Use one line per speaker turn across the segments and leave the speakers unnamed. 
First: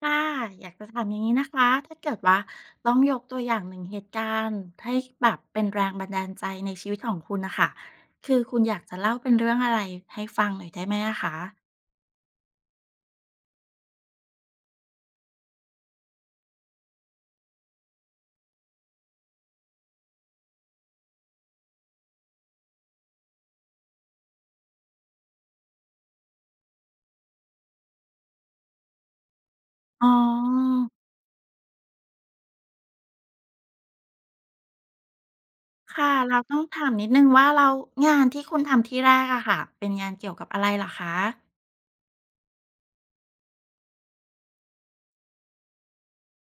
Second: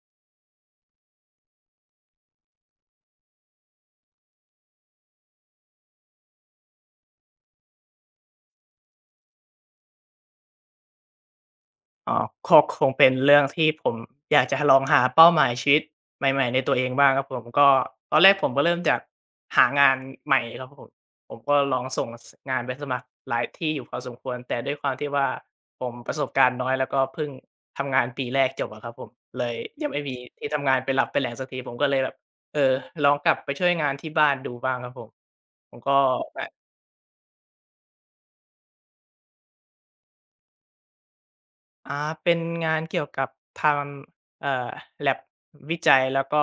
ค่ะอยากจะถามอย่างนี้นะคะถ้าเกิดว่าต้องยกตัวอย่างหนึ่งเหตุการณ์ให้แบบเป็นแรงบันดาลใจในชีวิตของคุณนะคะคือคุณอยากจะเล่าเป็นเรื่องอะไรให้ฟังหน่อยได้ไหมอะคะ
อ๋อคงเป็นเรื่องที่ผมอยากจะลองหาเป้าหมายชีวิตใหม่ๆในตัวเองบ้างครับผมก็ตอนแรกผมก็เริ่มจากหางานใหม่ครับผมผมก็ลองส่งสงานไปสมัครหลายที่อยู่พอสมควรแต่ด้วยความที่ว่าผมประสบการณ์น้อยแล้วก็เพิ่งทำงานปีแรกจบอะครับผมเลยยังไม่
อ๋
มีที่ทำงา
อ
นเป็นหลักเป็นแหล่งสักทีผมก็เลยแบบเออลองกลับไปช่วยงานที่บ้านดูบ้างครับผมผมก็
ค่ะเราต้อง
ง
ถามนิดนึงว่าเรางานที่คุณทำที่แรกอะค่ะเป็นงานเกี่ยวกับอะไรเหรอคะ
อ่าเป็นงานเกี่ยวกับทำแลบวิจัย แล้วก็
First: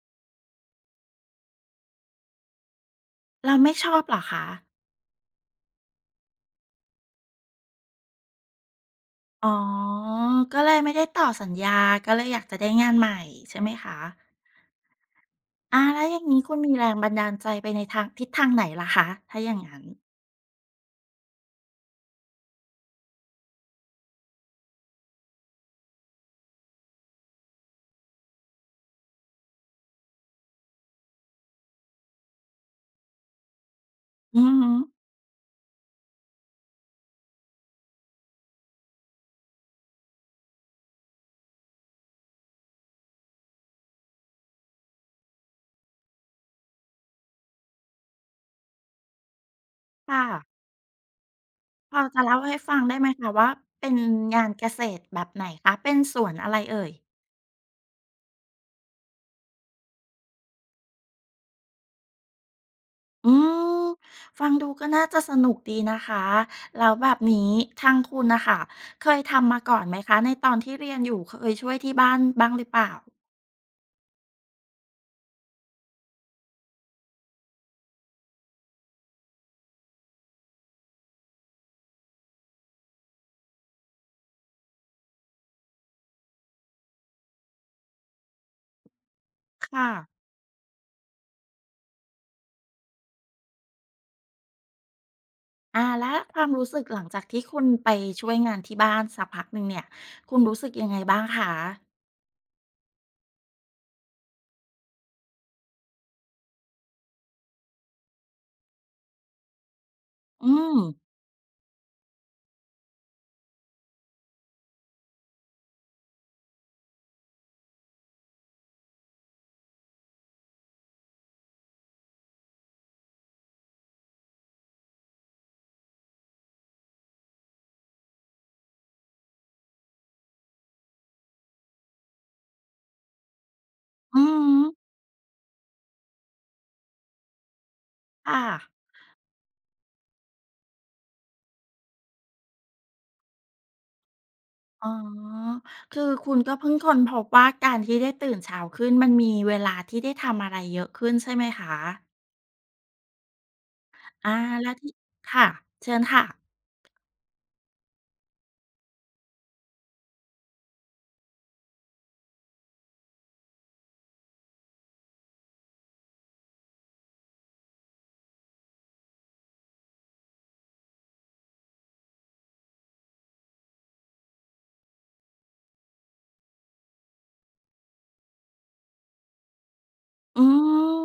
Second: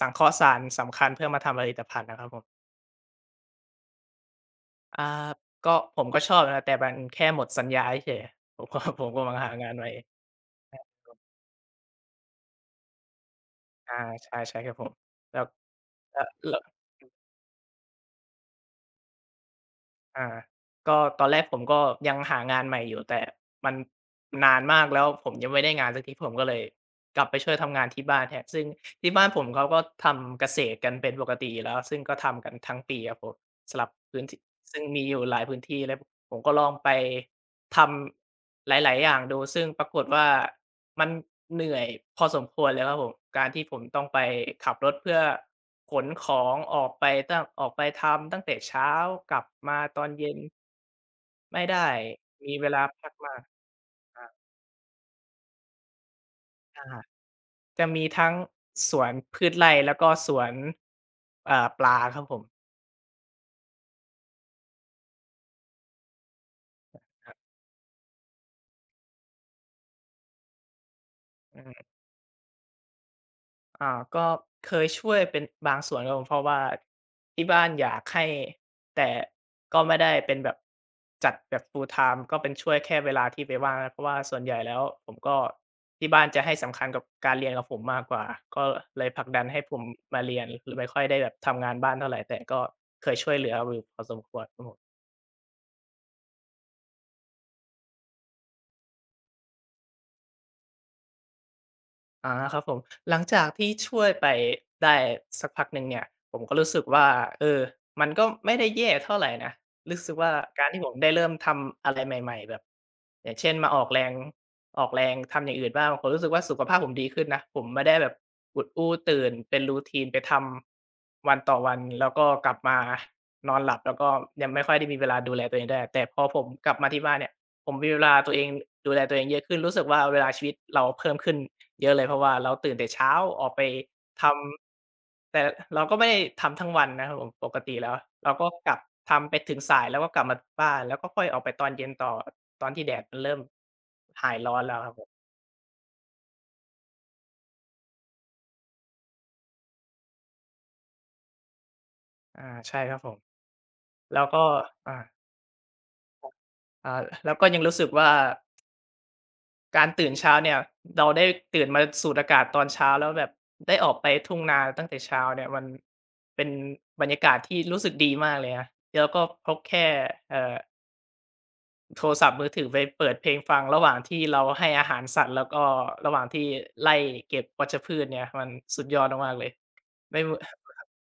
สังเคราะห์สารสำคัญเพื่อมาทำผลิตภัณฑ์นะครับผม
เราไม่ชอบเหรอคะ
อ่าก็ผมก็ชอบนะ แต่มันแค่หมดสัญญาเฉยๆผมก็ ผมกำลัง
อ๋อ
หางานใหม่
ก็เลยไม่ได้ต่อสัญญาก็เลยอยากจะได้งานใหม่ใช่ไหม
อา
คะ
ใช่ใช่ครับผมแล้ว
อาแล้วอ
แล้
ย่า
ว
งนี้คุ
แล้
ณ
ว
มีแรงบันดาลใจไปในทางทิศทางไหนล่ะคะถ้าอย่างนั้น
อาก็ตอนแรกผมก็ยังหางานใหม่อยู่แต่มันนานมากแล้วผมยังไม่ได้งานสักทีผมก็เลยกลับไปช่วยทำงานที่บ้านแทนซึ่งที่บ้านผมเขาก็ทำเกษตรกันเป็นปกติอยู่แล้วซึ่งก็ทำกันทั้งปีครับผมสลับพื้น
อื
ที่
อฮึ
ซึ่งมีอยู่หลายพื้นที่แล้วผมก็ลองไปทำหลายๆอย่างดูซึ่งปรากฏว่า มันเหนื่อยพอสมควรเลยครับผม การที่ผมต้องไปขับรถเพื่อขนของออกไปตั้งออกไปทำตั้งแต่เช้ากลับมาตอน
ค่ะ
เย็นไม่ได้
พอจะเล่า
มี
ให้
เว
ฟัง
ลา
ได้ไหม
พัก
คะ
มาก
ว่าเป็น
อา
งานเกษตรแบบไหนคะเป็นสวนอะไร
อา
เอ่ย
จะมีทั้งสวนพืชไร่แล้วก็สวนปลาครับผม
อืมฟังดูก็น่าจะสนุกดีนะคะแล้วแบบนี้ทางคุณน่ะค่ะเคยทำมาก่อนไหมคะในตอนที่เรียนอยู่เคย
อื
ช่วย
ม
ที่บ้านบ้างหรือเปล่า
อ่าก็เคยช่วยเป็นบางส่วนครับผมเพราะว่าที่บ้านอยากให้แต่ก็ไม่ได้เป็นแบบจัดแบบ full time ก็เป็นช่วยแค่เวลาที่ไปว่างนะเพราะว่าส่วนใหญ่แล้วผมก็ที่บ้านจะให้สำคัญกับการเรียนกับผมมากกว่าก็เลยผลักดันให้ผม
ค่ะ
มาเรียนไม่ค่อยได้แบบทำงานบ้านเท่าไรแต่ก็เคยช่วยเหลืออยู่พอสมควรครับผม
อ่าแล้วความรู้สึกหลังจากที่คุณไปช่วยงานที่บ้านสักพักหนึ่งเนี่ยคุณรู้สึกยังไงบ้างคะ
ครับผมหลังจากที่ช่วยไปได้สักพักหนึ่งเนี่ยผมก็รู้สึกว่าเออมันก็ไม่ได้แย่เท่าไหรนะรู้สึกว่า
อื
การ
ม
ที่ผมได้เริ่มทำอะไรใหม่ๆแบบอย่างเช่นมาออกแรงออกแรงทำอย่างอื่นบ้างผมรู้สึกว่าสุขภาพผมดีขึ้นนะผมไม่ได้แบบอุดอู้ตื่นเป็นรูทีนไปทำวันต่อวันแล้วก็กลับมานอนหลับแล้วก็ยังไม่ค่อยได้มีเวลาดูแลตัวเองได้แต่พอผมกลับมาที่บ้านเนี่ย ผมมีเวลาตัวเองดูแลตัวเองเยอะขึ้นรู้สึกว่าเวลาชีวิตเราเพิ่มขึ้นเยอะเลยเพราะว่าเราตื่นแต่เช้าออกไป
อือ
ท
ฮึ
ำแต่เราก็ไม่ได้ทำทั้งวันนะครับผมปกติแล้วเรา
ค่ะ
ก็กลับทำไปถึงสายแล้วก็กลับมาบ้านแล้วก็ค่อยออกไปตอนเย็นต่อตอนที่แดดมันเริ่มหายร้อนแล้ว
อ๋
ค
อ
รับผม
คือคุณก็เพิ่งค้นพบว่าการที่ได้ตื่นเช้าขึ้นมันมีเวลาที่ได้ทำอะไรเยอะขึ้นใช่ไหมคะ
อาใช่ครับผมแล้ว
อา
ก็
แล้วที่
อ่า
ค่ะ เชิญค่ะ
อ่าแล้วก็ยังรู้สึกว่า การตื่นเช้าเนี่ยเราได้ตื่นมาสูดอากาศตอนเช้าแล้วแบบได้ออกไปทุ่งนาตั้งแต่เช้าเนี่ยมันเป็นบรรยากาศที่รู้สึกดีมากเลยนะแล้วก็พกแค่เอ่อโทรศัพท์มือถือไปเปิดเพลงฟังระหว่างที่เราให้อาหารสัตว์แล้วก็ระหว่างที่ไล่เก็บวัชพืชเนี่ยมันสุดยอดมากๆเลยไม่
อื
ว
ม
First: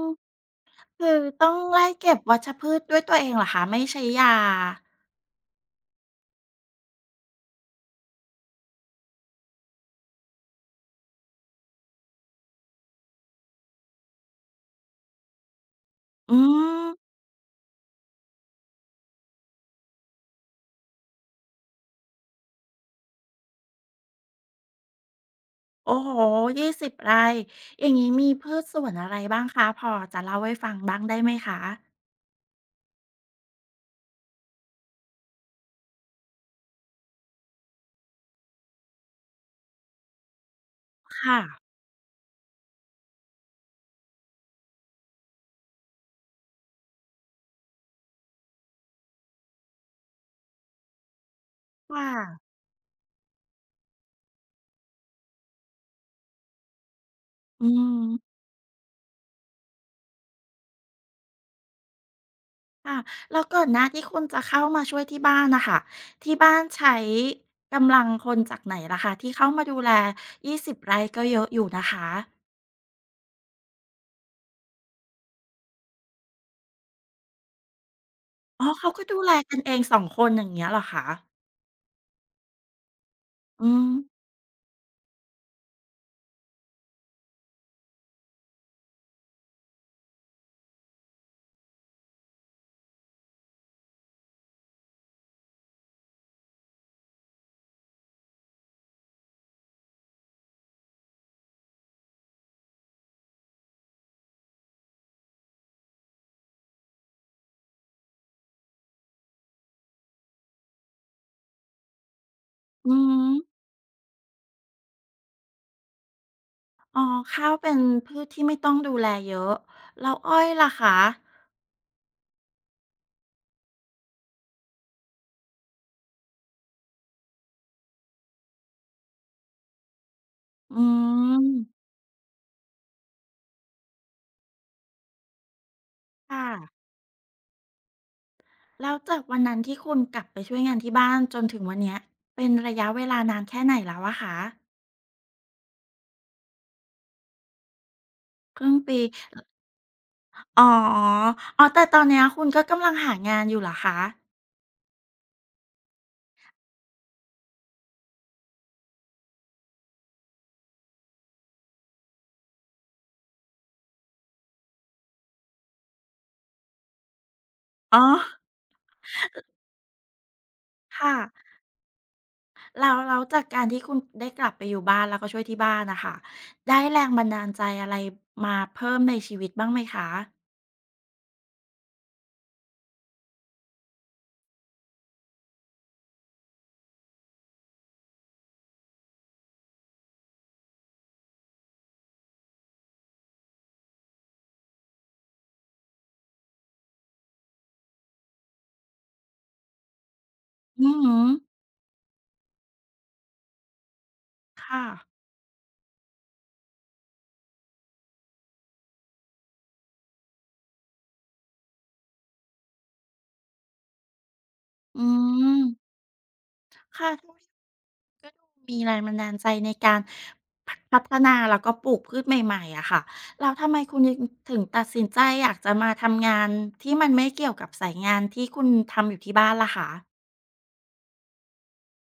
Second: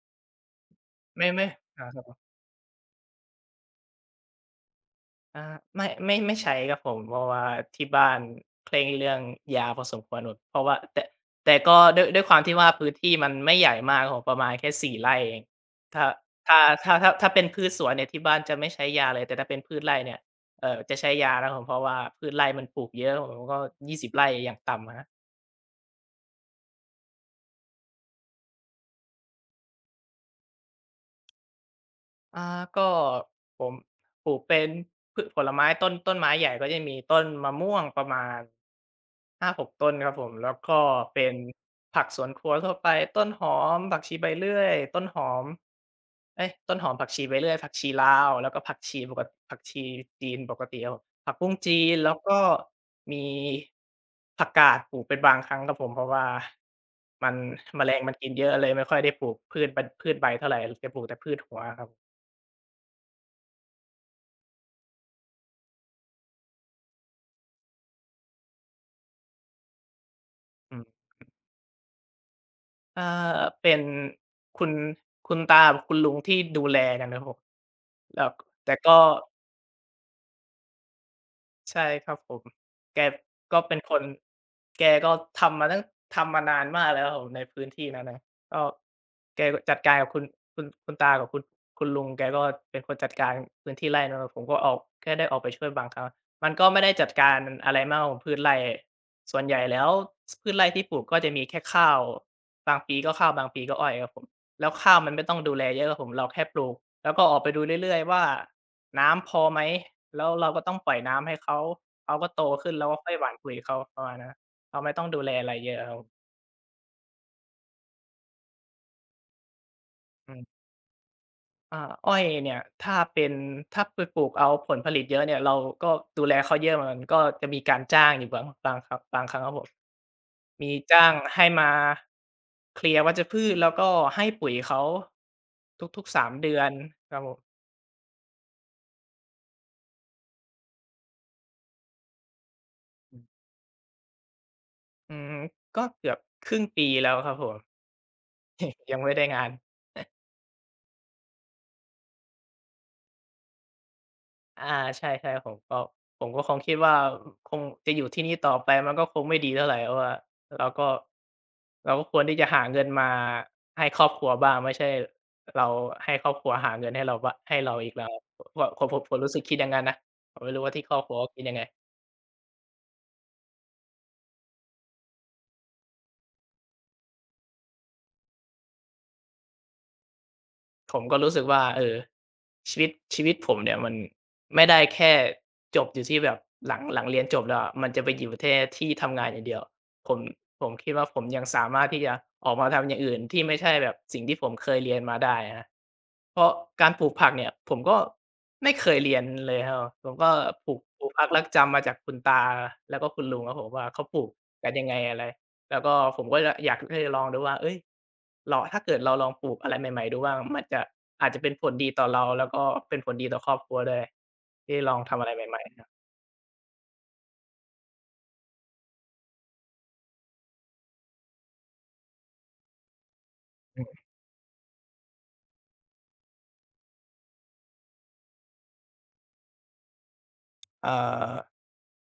คือ
ไม่ไม่
ต้องไล่
ค
เก็
รับ
บวัชพืชด้วยตัวเองเหรอคะ ไม่ใช้ยา
ไม่ไม่ไม่ใช้ครับผมเพราะว่าที่บ้านเคร่งเรื่องยาพอสมควรเพราะว่าแต่ก็ด้วยความที่ว่าพื้นที่มันไม่ใหญ่มากครับผมประมาณแค่4ไร่เองถ้า
อื
ถ้า
ม
ถ้าเป็นพืชสวนเนี่ยที่บ้านจะไม่ใช้ยาเลยแต่ถ้าเป็นพืชไร่เนี่ยจะใช้ยานะครับผมเพราะว่าพืชไร่มันปลูกเยอะครับผมก็20ไร่อย่างต่ำอะครับ
โอ้โฮยี่สิบไร่อย่างงี้มีพืชสวนอะไรบ้างคะ พอจะเล่าให้ฟังบ้างได้ไหมคะ
อาก็ผมปลูกเป็นพืชผลไม้ต้นไม้ใหญ่ก็จะมีต้นมะม่วงประมาณ 6 ต้นครับผมแล้วก็เป็น
ค่ะ
ผักสวนครัวทั่วไปต้นหอมผักชีใบเลื่อยต้นหอมเอ๊ยต้นหอมผักชีใบเลื่อยผักชีลาวแล้วก็ผักชีจีนปกติครับผมผักบุ้งจีน
ค่ะ
แล้วก็มีผักกาดปลูกเป็นบางครั้งครับผมเพราะว่ามัน
อื
แมล
ม
งมันกินเยอะเลยไม่ค่อยได้ปลูกพืชใบเท่าไรจะปลูกแต่พืชหัวอะครับ
ค่ะแล้วก่อนหน้าที่คุณจะเข้ามาช่วยที่บ้านน่ะค่ะที่บ้านใช้กำลังคนจากไหนล่ะคะที่เข้ามาดูแลยี่สิบ
อืม
ไร่ก็เยอะอยู่นะคะ
เอ่อเป็นคุณคุณตากับคุณลุงที่ดูแลกันครับผมแล้ว
อ๋อ
แต่
เขา
ก็
ก็ดูแลกันเอง2คนอย่างเงี้ยเหรอคะ
ใช่ครับผมแกก็
อื
เป็น
ม
คนแกก็ทำมาตั้งทำมานานมากแล้วครับผมในพื้นที่นั้นน่ะก็แกก็จัดการกับคุณตากับคุณลุงแกก็เป็นคนจัดการพื้นที่ไร่เนาะผมก็ออกแค่ได้ออกไปช่วยบางครั้งมันก็ไม่ได้จัดการอะไรมากของพืชไร่ส่วนใหญ่แล้วสพืชไร่ที่ปลูกก็จะมีแค่ข้าวบางปีก็ข้าวบางปีก็อ้อยครับผมแล้วข้าวมันไม่ต้องดูแลเยอะครับผมเราแค่ปลูกแล้วก็ออกไปดูเรื่อยๆว่า น้ำพอไหมแล้วเราก็ต้องปล่อยน้ำให้เขาเขาก็โตขึ้นเรา
อื
ก็
อ
ค่
ฮึ
อยหว่านปุ๋ยเขาประมาณนั้นเราไม่ต้องดูแลอะไรเยอะครับ
อ๋อข้าวเป็นพืชที่ไม่ต้องดูแลเยอะแล้ว
อื
อ้อย
ม
ล่ะคะ
อ่าอ้อยเนี่ยถ้าเป็นถ้าไปปลูกเอาผลผลิตเยอะเนี่ยเราก็ดูแลเขาเยอะเหมือนกันก็จะมีการจ้างอยู่บางครั้งบางครั้งครับผมมี
อื
จ้าง
ม
ให้มาเคลียร์วัชพืชแล้วก็ให้ปุ๋ยเขาทุกๆสามเดือน
ค่ะ
ครับผม
แล้วจากวันนั้นที่คุณกลับไปช่วยงานที่บ้านจนถึงวันเนี้ยเป็นระยะเวลานานแค่ไหนแล้วอะคะ
อืมก็เกือบครึ่งปีแล้วครับผม
ครึ่ง
ยั
ปี
งไม่ได้งาน
อ๋ออ๋อแต่ตอนเนี้ยคุณก็กำลังหางานอยู่เหรอคะ
อาใช่ๆผมก็คงคิดว่าคงจะอยู่ที่นี่ต่อไปมันก็คงไม่ดีเท่าไรเพราะว่าเราก็ควรที่จะหาเงินมาให้ครอบครัวบ้างไม่ใช่เราให้ครอบครัวหาเงินให้เราบ้างให้เราอีก
อ๋อ
แล้วผมรู้สึกคิดอย่างงั้นนะผมไม่รู้ว่าที่ครอบค
ค่ะ
รัวเขาคิดยังไง
แล้วแล้วจากการที่คุณได้กลับไปอยู่บ้านแล้วก็ช่วยที่บ้านน่ะค่ะได้แรงบันดาลใจอะไรมาเพิ่มในชีวิตบ้างไหมคะ
ผมก็รู้สึกว่าเออชีวิตผมเนี่ยมันไม่ได้แค่จบอยู่ที่แบบหลังเรียนจบแล้วอะมันจะไปอยู่แท่ที่ทำงานอย่างเดียวผมคิดว่าผมยังสามารถที่จะออกมาทำอย่างอื่นที่ไม่ใช่แบบสิ่งที่ผมเคยเรียนมาได้ครับเพราะการปลูกผักเนี่ยผมก็ไม่เคยเรียนเลยครับผมผมก็
อือ
ปลูก
ฮึ
ผักลักจำมาจากคุณตาแล้วก็คุณลุงครับผมว่าเขาปลูกกัน
ค่ะ
ยังไงอะไร แล้วก็ผมก็จะอยากให้ลองดูว่าเอ้ยเราถ้าเกิดเราลองปลูกอะไรใหม่ๆดูบ้างมันจะอาจจะเป็นผลดีต่อเราแล้วก็เป็นผลดีต่อครอบครัวด้วยที่ลอ
อื
งทำอะไรให
ม
ม่ๆครับ
ค่ะก็ก็ดูมีแรงบันดาลใจในการพพัฒนาแล้วก็ปลูกพืชใหม่ๆอะค่ะแล้วทำไม
อื
คุณ
ม
ยถึงตัดสินใจอยากจะมาทำงานที่มันไม่เกี่ยวกับสายงานที่คุณทำอยู่ที่บ้านล่ะคะ
เอ่อ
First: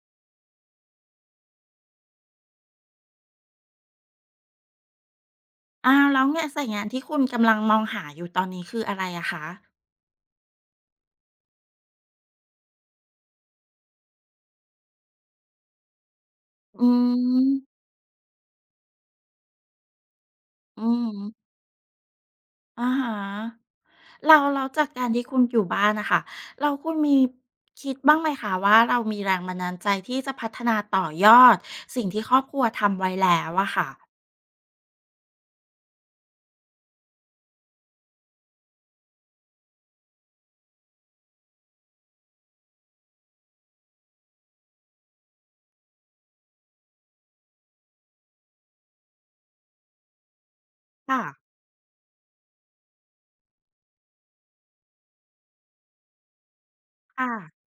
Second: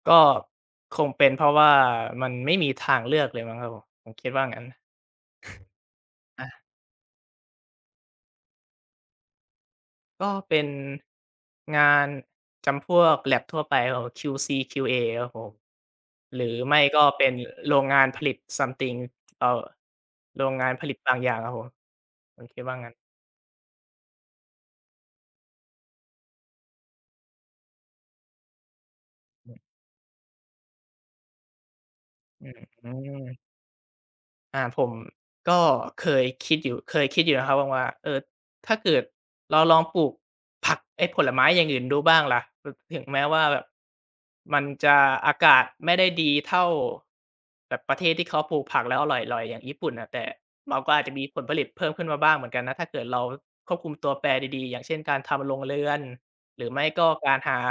ก็คงเป็นเพราะว่ามันไม่มีทางเลือกเลยมั้งครับผมผมคิดว่างั้น
อ้าวแล้วเนี่ยสา
อา
ยงานที่คุณกำลังมองหาอยู่ตอนนี้คืออะไรอะคะ
ก็เป็นงานจำพวกแล็บทั่วไปครับผม QC QA ครับผมหรือไม่
อื
ก็เป็น
ม
โรงงานผลิต something เอ่อโรงงาน
อื
ผลิตบางอย่างค
ม
รับผมผมคิดว่า
อะ
งั้น
ฮะแล้วแล้วจากการที่คุณอยู่บ้านน่ะค่ะแล้วคุณมีคิดบ้างไหมคะว่าเรามีแรงบันดาลใจที่จะพัฒนาต่อยอดสิ่งที่ครอบ
อื
ครัวทำไว้แล้
ม
วอะค่ะ
ผมก็เคยคิดอยู่เคยคิดอยู่นะครับว่าเออ ถ้าเกิดเราลองปลูกผักไอ้ผลไม้อย่างอื่นดูบ้างล่ะถึงแม้ว่าแบบมันจะอากาศไม่ได้ดีเท่าแบบประเทศที่เขาปลูกผักแล้วอร่อยๆอย่างญี่ปุ่นน่ะแต่เราก็อาจจะ
ค่ะ
มีผลผลิตเพิ่มขึ้นมาบ้างเหมือนกันนะถ้าเกิดเราควบคุมตัวแปรดีๆอย่างเช่นการทำโรงเรือนหรือไม่ก็การหา
ค่ะ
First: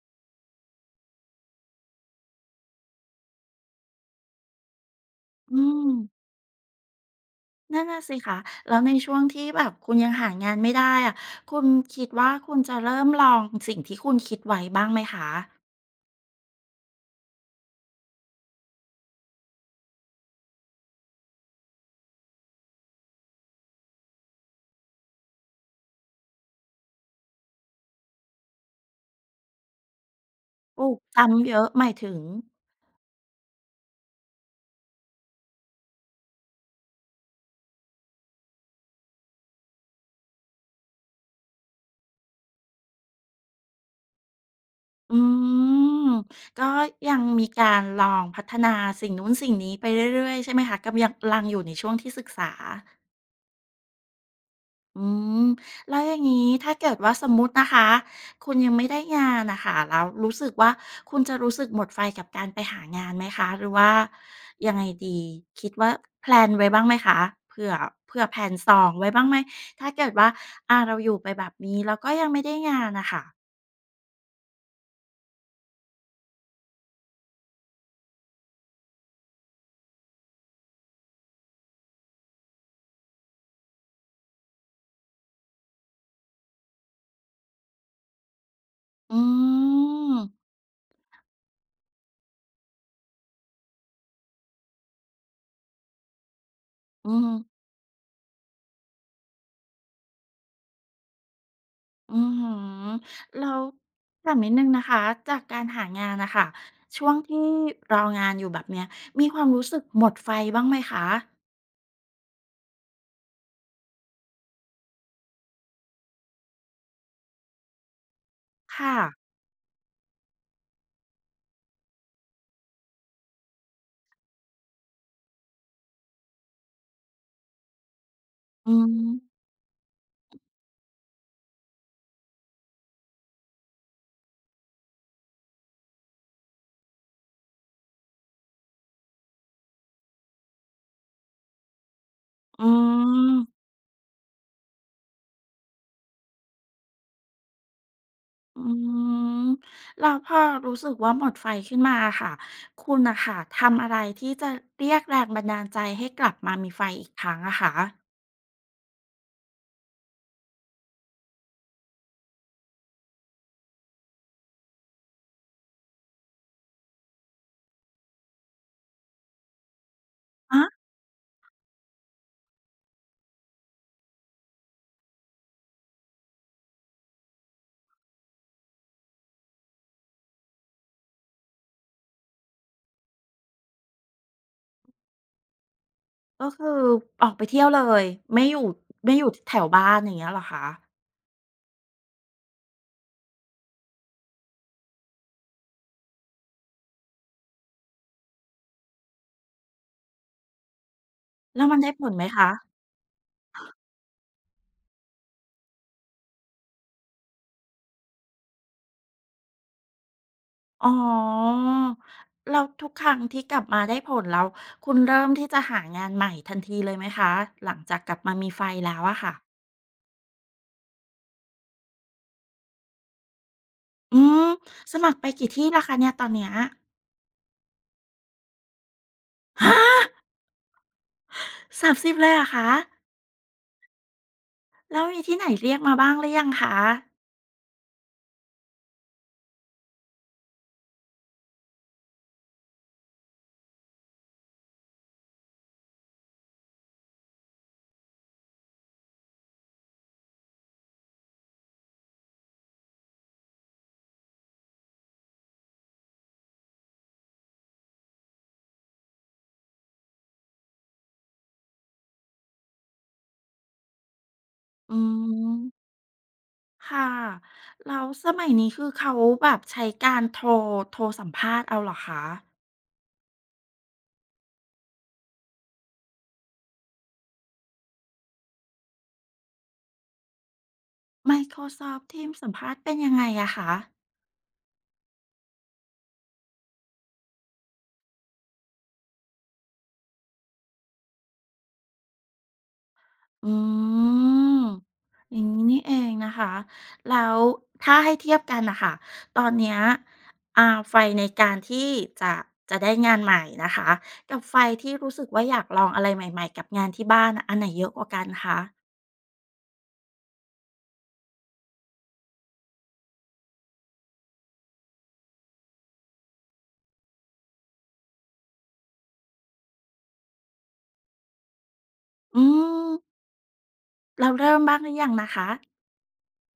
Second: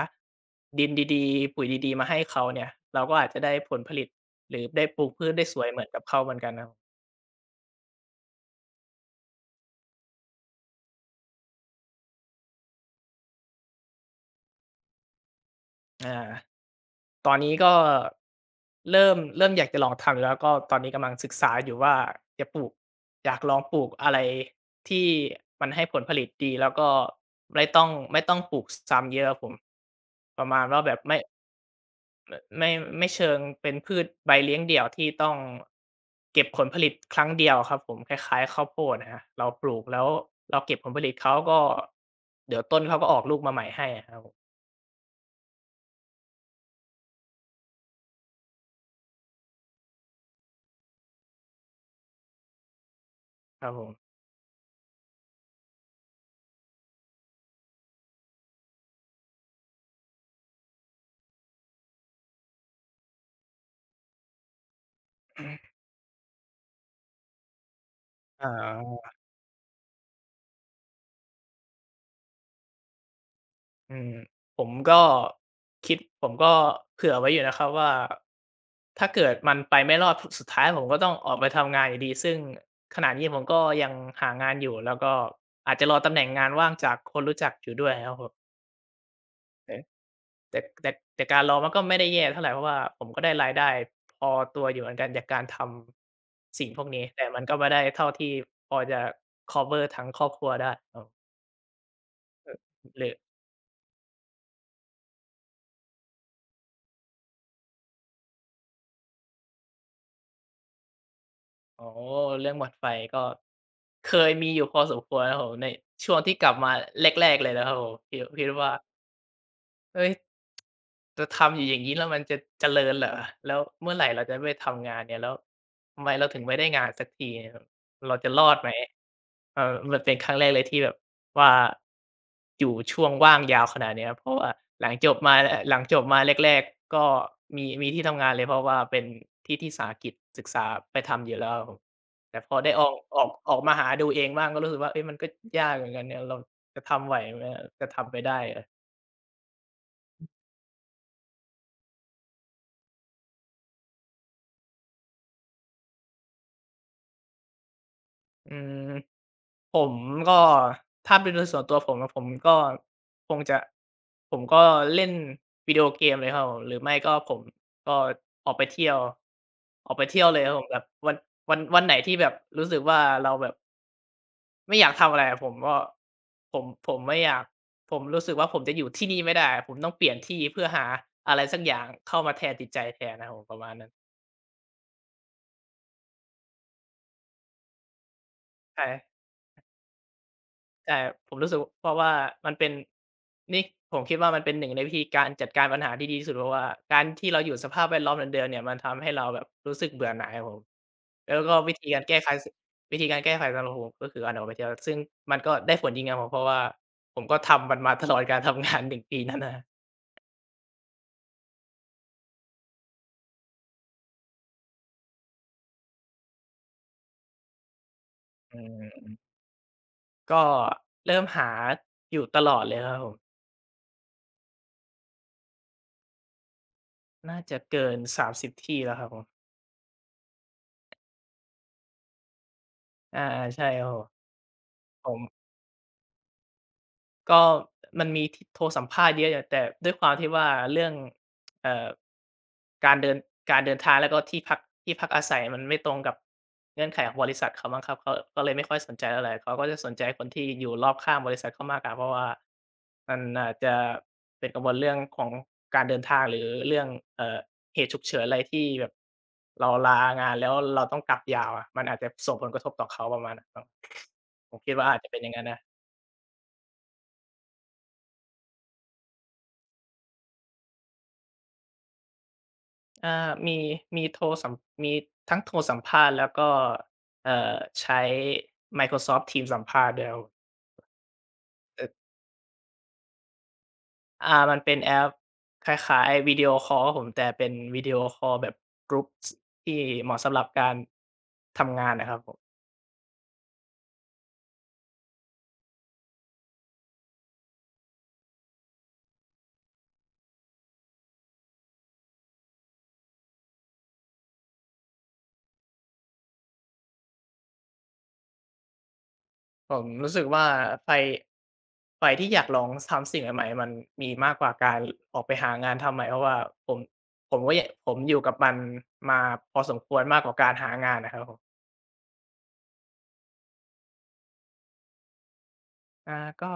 ดินดีๆปุ๋ยดีๆมาให้เขาเนี่ยเราก็อาจจะได้ผลผลิตหรือได้ปลูกพืชได้ส
อื
วยเหมือ
ม
นกับเขาเหมือนกันครับ
นั่นน่ะสิคะแล้วในช่วงที่แบบคุณยังหางานไม่ได้อะคุณคิดว่าคุณจะเริ่มลองสิ่งที่คุณคิดไว้บ้างไหมคะ
อา ตอนนี้ก็เริ่มอยากจะลองทำอยู่แล้วก็ตอนนี้กำลังศึกษาอยู่ว่าจะปลูกอยากลองปลูกอะไรที่มันให้ผลผลิตดีแล้วก็ไม่ต้องปลูกซ้ำเยอะครับผมประมาณ
ป
ว่า
ลู
แบ
ก
บไม่
ซ้ำเยอะหมายถึง
ไมไม่ไม่เชิงเป็นพืชใบเลี้ยงเดี่ยวที่ต้องเก็บผลผลิตครั้งเดียวครับผมคล้ายๆข้าวโพดนะฮะเราปลูกแล้วเราเก็บผลผลิตเขาก็เดี๋ยวต้นเขาก็ออกลูกมาใหม่ให้อะครับผม
อืม ก็ยังมีการลองพัฒนาสิ่งนู้นสิ่งนี้ไปเรื่อยๆใช่ไหมคะกำยังลังอยู่ในช่วงที่ศึกษา
ครับผม
อืมแล้วอย่างนี้ถ้าเกิดว่าสมมุตินะคะคุณยังไม่ได้งานนะคะแล้วรู้สึกว่าคุณจะรู้สึกหมดไฟกับการไปหางานไหมคะหรือว่ายังไงดีคิดว่าแพลนไว้บ้างไหมคะเผื่อเผื่อแผ
อ๋
นสอง
อ
ไว้บ้างไหมถ้าเกิดว่าอาเราอยู่ไปแบบนี้แล้วก็ยังไม่ได้งานนะคะ
อืมผมก็คิดผมก็เผื่อไว้อยู่นะครับว่าถ้าเกิดมันไปไม่รอดสุดท้ายผมก็ต้องออกไปทำงานอยู่ดีซึ่งขณะนี้ผมก็ยังหางานอยู่แล้วก็อาจจะรอตำแหน่งงานว่างจากคนรู้จักอยู่ด้วยครับผม
อืม
แต่แต่แต่แต่การรอมันก็ไม่ได้แย่เท่าไรเพราะว่าผมก็ได้รายได้พอตัวอยู่เหมือนกันจากการทำสิ่งพวกนี้
อื
แต่
ม
มันก็ไม่ได้เท่าที่พอจะคัฟเวอร์ทั้งครอบครัวได้เออ
อือฮึ
หรือ
แล้วถามนิดนึงนะคะจากการหางานนะค่ะช่วงที่รองานอยู่แบบเนี้ยมีความรู้สึกหมดไฟบ้างไหมคะ
โอ้เรื่องบัดไฟก็เคยมีอยู่พอสมควรครับผมในช่วงที่กลับมาแรกๆเลยนะครับผมคิดคิดว่า
ค่ะ
เฮ้ยจะทำอยู่อย่างงี้แล้วมันจะเจริญเหรอแล้วเมื่อไหร่เราจะได้ไปทำงานเนี่ยแล้วทำไมเราถึงไม่ได้งานสักทีเราจะรอดไห
อื
ม
ม
เออมันเป็นครั้งแรกเลยที่แบบว่าอยู่ช่วงว่างยาวขนาดเนี้ยเพราะว่าหลังจบมาแรกๆก็มีที่ทำงานเลยเพราะว่าเป็นที่ที่สาหกิจศึกษาไปทำอยู่แล้วครับผมแต่พอ
อื
ได้ออก
ม
มาหาดูเองบ้างก็รู้สึกว่าเฮ้ยมันก็ยากเหมือนกันเนี่ยเราจะทำไหวไหมจะทำไปได้เหร
อื
อ
มแล้วพอรู้สึกว่าหมดไฟขึ้นมาค่ะคุณนะค่ะทำอะไรที่จะเรียกแรงบันดาลใจให้กลับมามีไฟอีกครั้งอะคะ
อืม ผมก็ถ้าเป็นโดยส่วนตัวผมอะผมก็คงจะผมก็เล่นวิดีโอเกมเลยครับผมหรือไม่ก็ผมก็ออกไปเที่ยวออกไปเที่ยวเลยครับผ
อ่ะ
มแบบวันไหนที่แบบรู้สึกว่าเราแบบไม่อยากทำอะไรอะผมก็ผมไม่อยากผมรู้สึกว่าผมจะอยู่ที่นี่ไม่ได้ผมต้องเปลี่ยนที่เพื่อหาอะไรสักอย่างเข้ามาแทนจิตใจแทนนะครับผมประมาณนั้น
ก็คือออกไปเที่ยวเลยไม่อยู่
ใช่
ไม่อยู่แถวบ้านอย่างเงี้ยเหรอคะ
ใช่ผมรู้สึกเพราะว่ามันเป็นนี่ผมคิดว่ามันเป็นหนึ่งในวิธีการจัดการปัญหาที่ดีที่สุดเพราะว่าการที่เราอยู่สภาพแวดล้อมเดิมๆเนี่ยมันทำให้เราแบบรู้สึกเบื่อหน่ายครับผมแล้วก็
แล้วมันได้ผลไหมคะ
วิธีการแก้ไขสำหรับผมก็คือการออกไปเที่ยวซึ่งมันก็ได้ผลจริงครับผมเพราะว่าผมก็ทำมันมาตลอดการทำงานหนึ่งปีนั้นนะครับ
อ๋อแล้วทุกครั้งที่กลับมาได้ผลแล้วคุณเริ่มที่จะหางานใหม่ทันทีเลยไหมคะหลังจากกลับมามี
อื
ไฟแล้ว
ม
อะค่ะ
ก็เริ่มหาอยู่ตลอดเลยครับผม
อืมสมัครไปกี่ที่แล้วคะเนี่ยตอนเนี้ย
น่าจะเกิน30ที่แล้วครับผม
ฮะ 30เลยเหรอคะ
อาๆใช่ครับผม
แล้ว
ผ
มี
ม
ที่ไหนเรียกมาบ้างหรือยังคะ
ก็มันมีโทรสัมภาษณ์เยอะอยู่แต่ด้วยความที่ว่าเรื่องเอ่อการเดินการเดินทางแล้วก็ที่พักอาศัยมันไม่ตรงกับเงื่อนไขของบริษัทเขามั้งครับเขาก็เลยไม่ค่อยสนใจเท่าไรเขาก็จะสนใจคนที่อยู่รอบข้างบริษัทเขามากกว่าเพราะว่ามันอาจจะเป็นกังวลเรื่องของการเดินทางหรือเรื่องเอ่อเหตุฉุกเฉินอะไรที่แบบเราลางานแล้วเราต้องกลับยาวอะมันอาจจะส่งผลกระทบต่อเขาประมาณนั้นมั้งผมคิดว่า
อื
อาจจะเป็นอย่างงั้นนะ
มค่ะแล้วสมัยนี้คือเขาแบบใช้การโทรโทรสัมภาษณ์เอาเหรอคะ
อามีมีโทรสัมมีทั้งโทรสัมภาษณ์แล้วก็เอ่อใช้ Microsoft Teams สัมภาษณ์ด้วยครับมเอ่อ
Microsoft Teams สัมภาษณ์เป็นยังไงอะคะ
มันเป็นแอปคล้ายๆวิดีโอคอลรผมแต่เป็นวิดีโอคอลแบบกรุ๊ปที่เหมาะสำหรับการทำงานนะครับผม
อืมอย่างนี้นี่เองนะคะแล้วถ้าให้เทียบกันนะคะตอนเนี้ยอ่าไฟในการที่จะจะได้งานใหม่นะคะกับไฟที่รู้สึกว่าอยากลองอะไรใหม่ๆกับงานที่บ้านอะอันไหนเยอะกว่ากันคะ
ผมรู้สึกว่าไฟไฟที่อยากลองทำสิ่งใหม่ๆมันมีมากกว่าการออกไปหางานทำใหม่เพราะว่าผมผมก็อยากผมอยู่กับมันมาพอสมควรมากกว่าการหางานนะครับผม
อืมเราเริ่มบ้างหรือยังนะคะ
อาก็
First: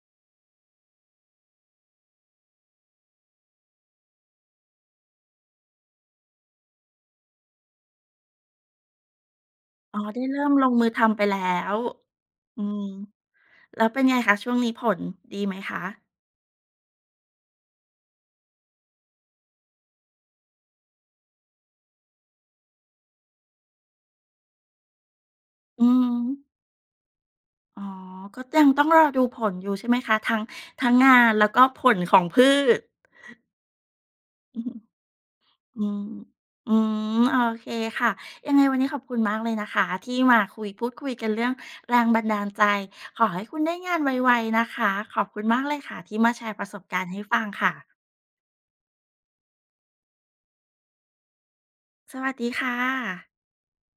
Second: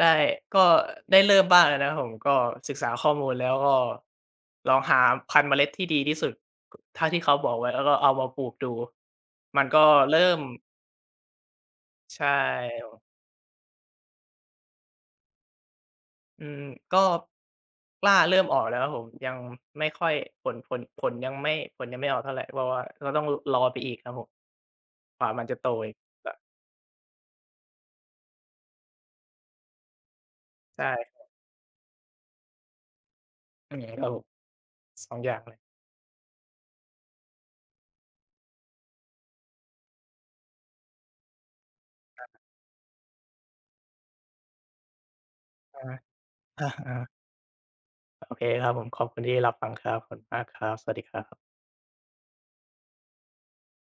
ได้ก็ได้เริ่มบ้างแล้วนะครับผมก็ศึกษาข้อมูลแล้วก็ลองหาพันธุ์เมล็ดที่ดีที่สุดกเท่าที่เขาบอกไว้แล้วก็เอามาปลูกดูมันก็
อ๋อได้
เริ่ม
เริ่มลงมือทำไปแล้ว
ใช
อืม
่
แล้วเป็นไงคะช่วงนี้ผลดีไหมคะ
อืมก็กล้าเริ่มออกแล้วครับผมยังไม่ค่อยผลยังไม่ผลยังไม่ออกเท่าไรเพราะว่าก็ต้องรรอไปอีกครับผมกว่ามันจะโต
อื
อีก
ม
ก็
อ๋อก็ยังต้องรอดูผลอยู่ใช่ไหมคะทั้งทั้งงา
ใช่
นแล้วก็ผลของพืช
อืมครับผม
อือฮึ
สองอย่างเลย
อืมอืมโอเคค่ะ ยังไงวันนี้ขอบคุณมากเลยนะคะที่มาคุยพูดคุยกันเรื่องแรงบันดาลใจขอให้คุณได้งานไวๆนะคะขอบคุณมากเล
อ
ยค่ะที่มาแชร์ประ
า
สบ
อา
การ
ๆ
ณ์ให้ฟังค่ะ
โอเคครับผมขอบคุณที่รับฟังครับขอบคุณมากครับสวัสดีครับ
สวัสดีค่ะ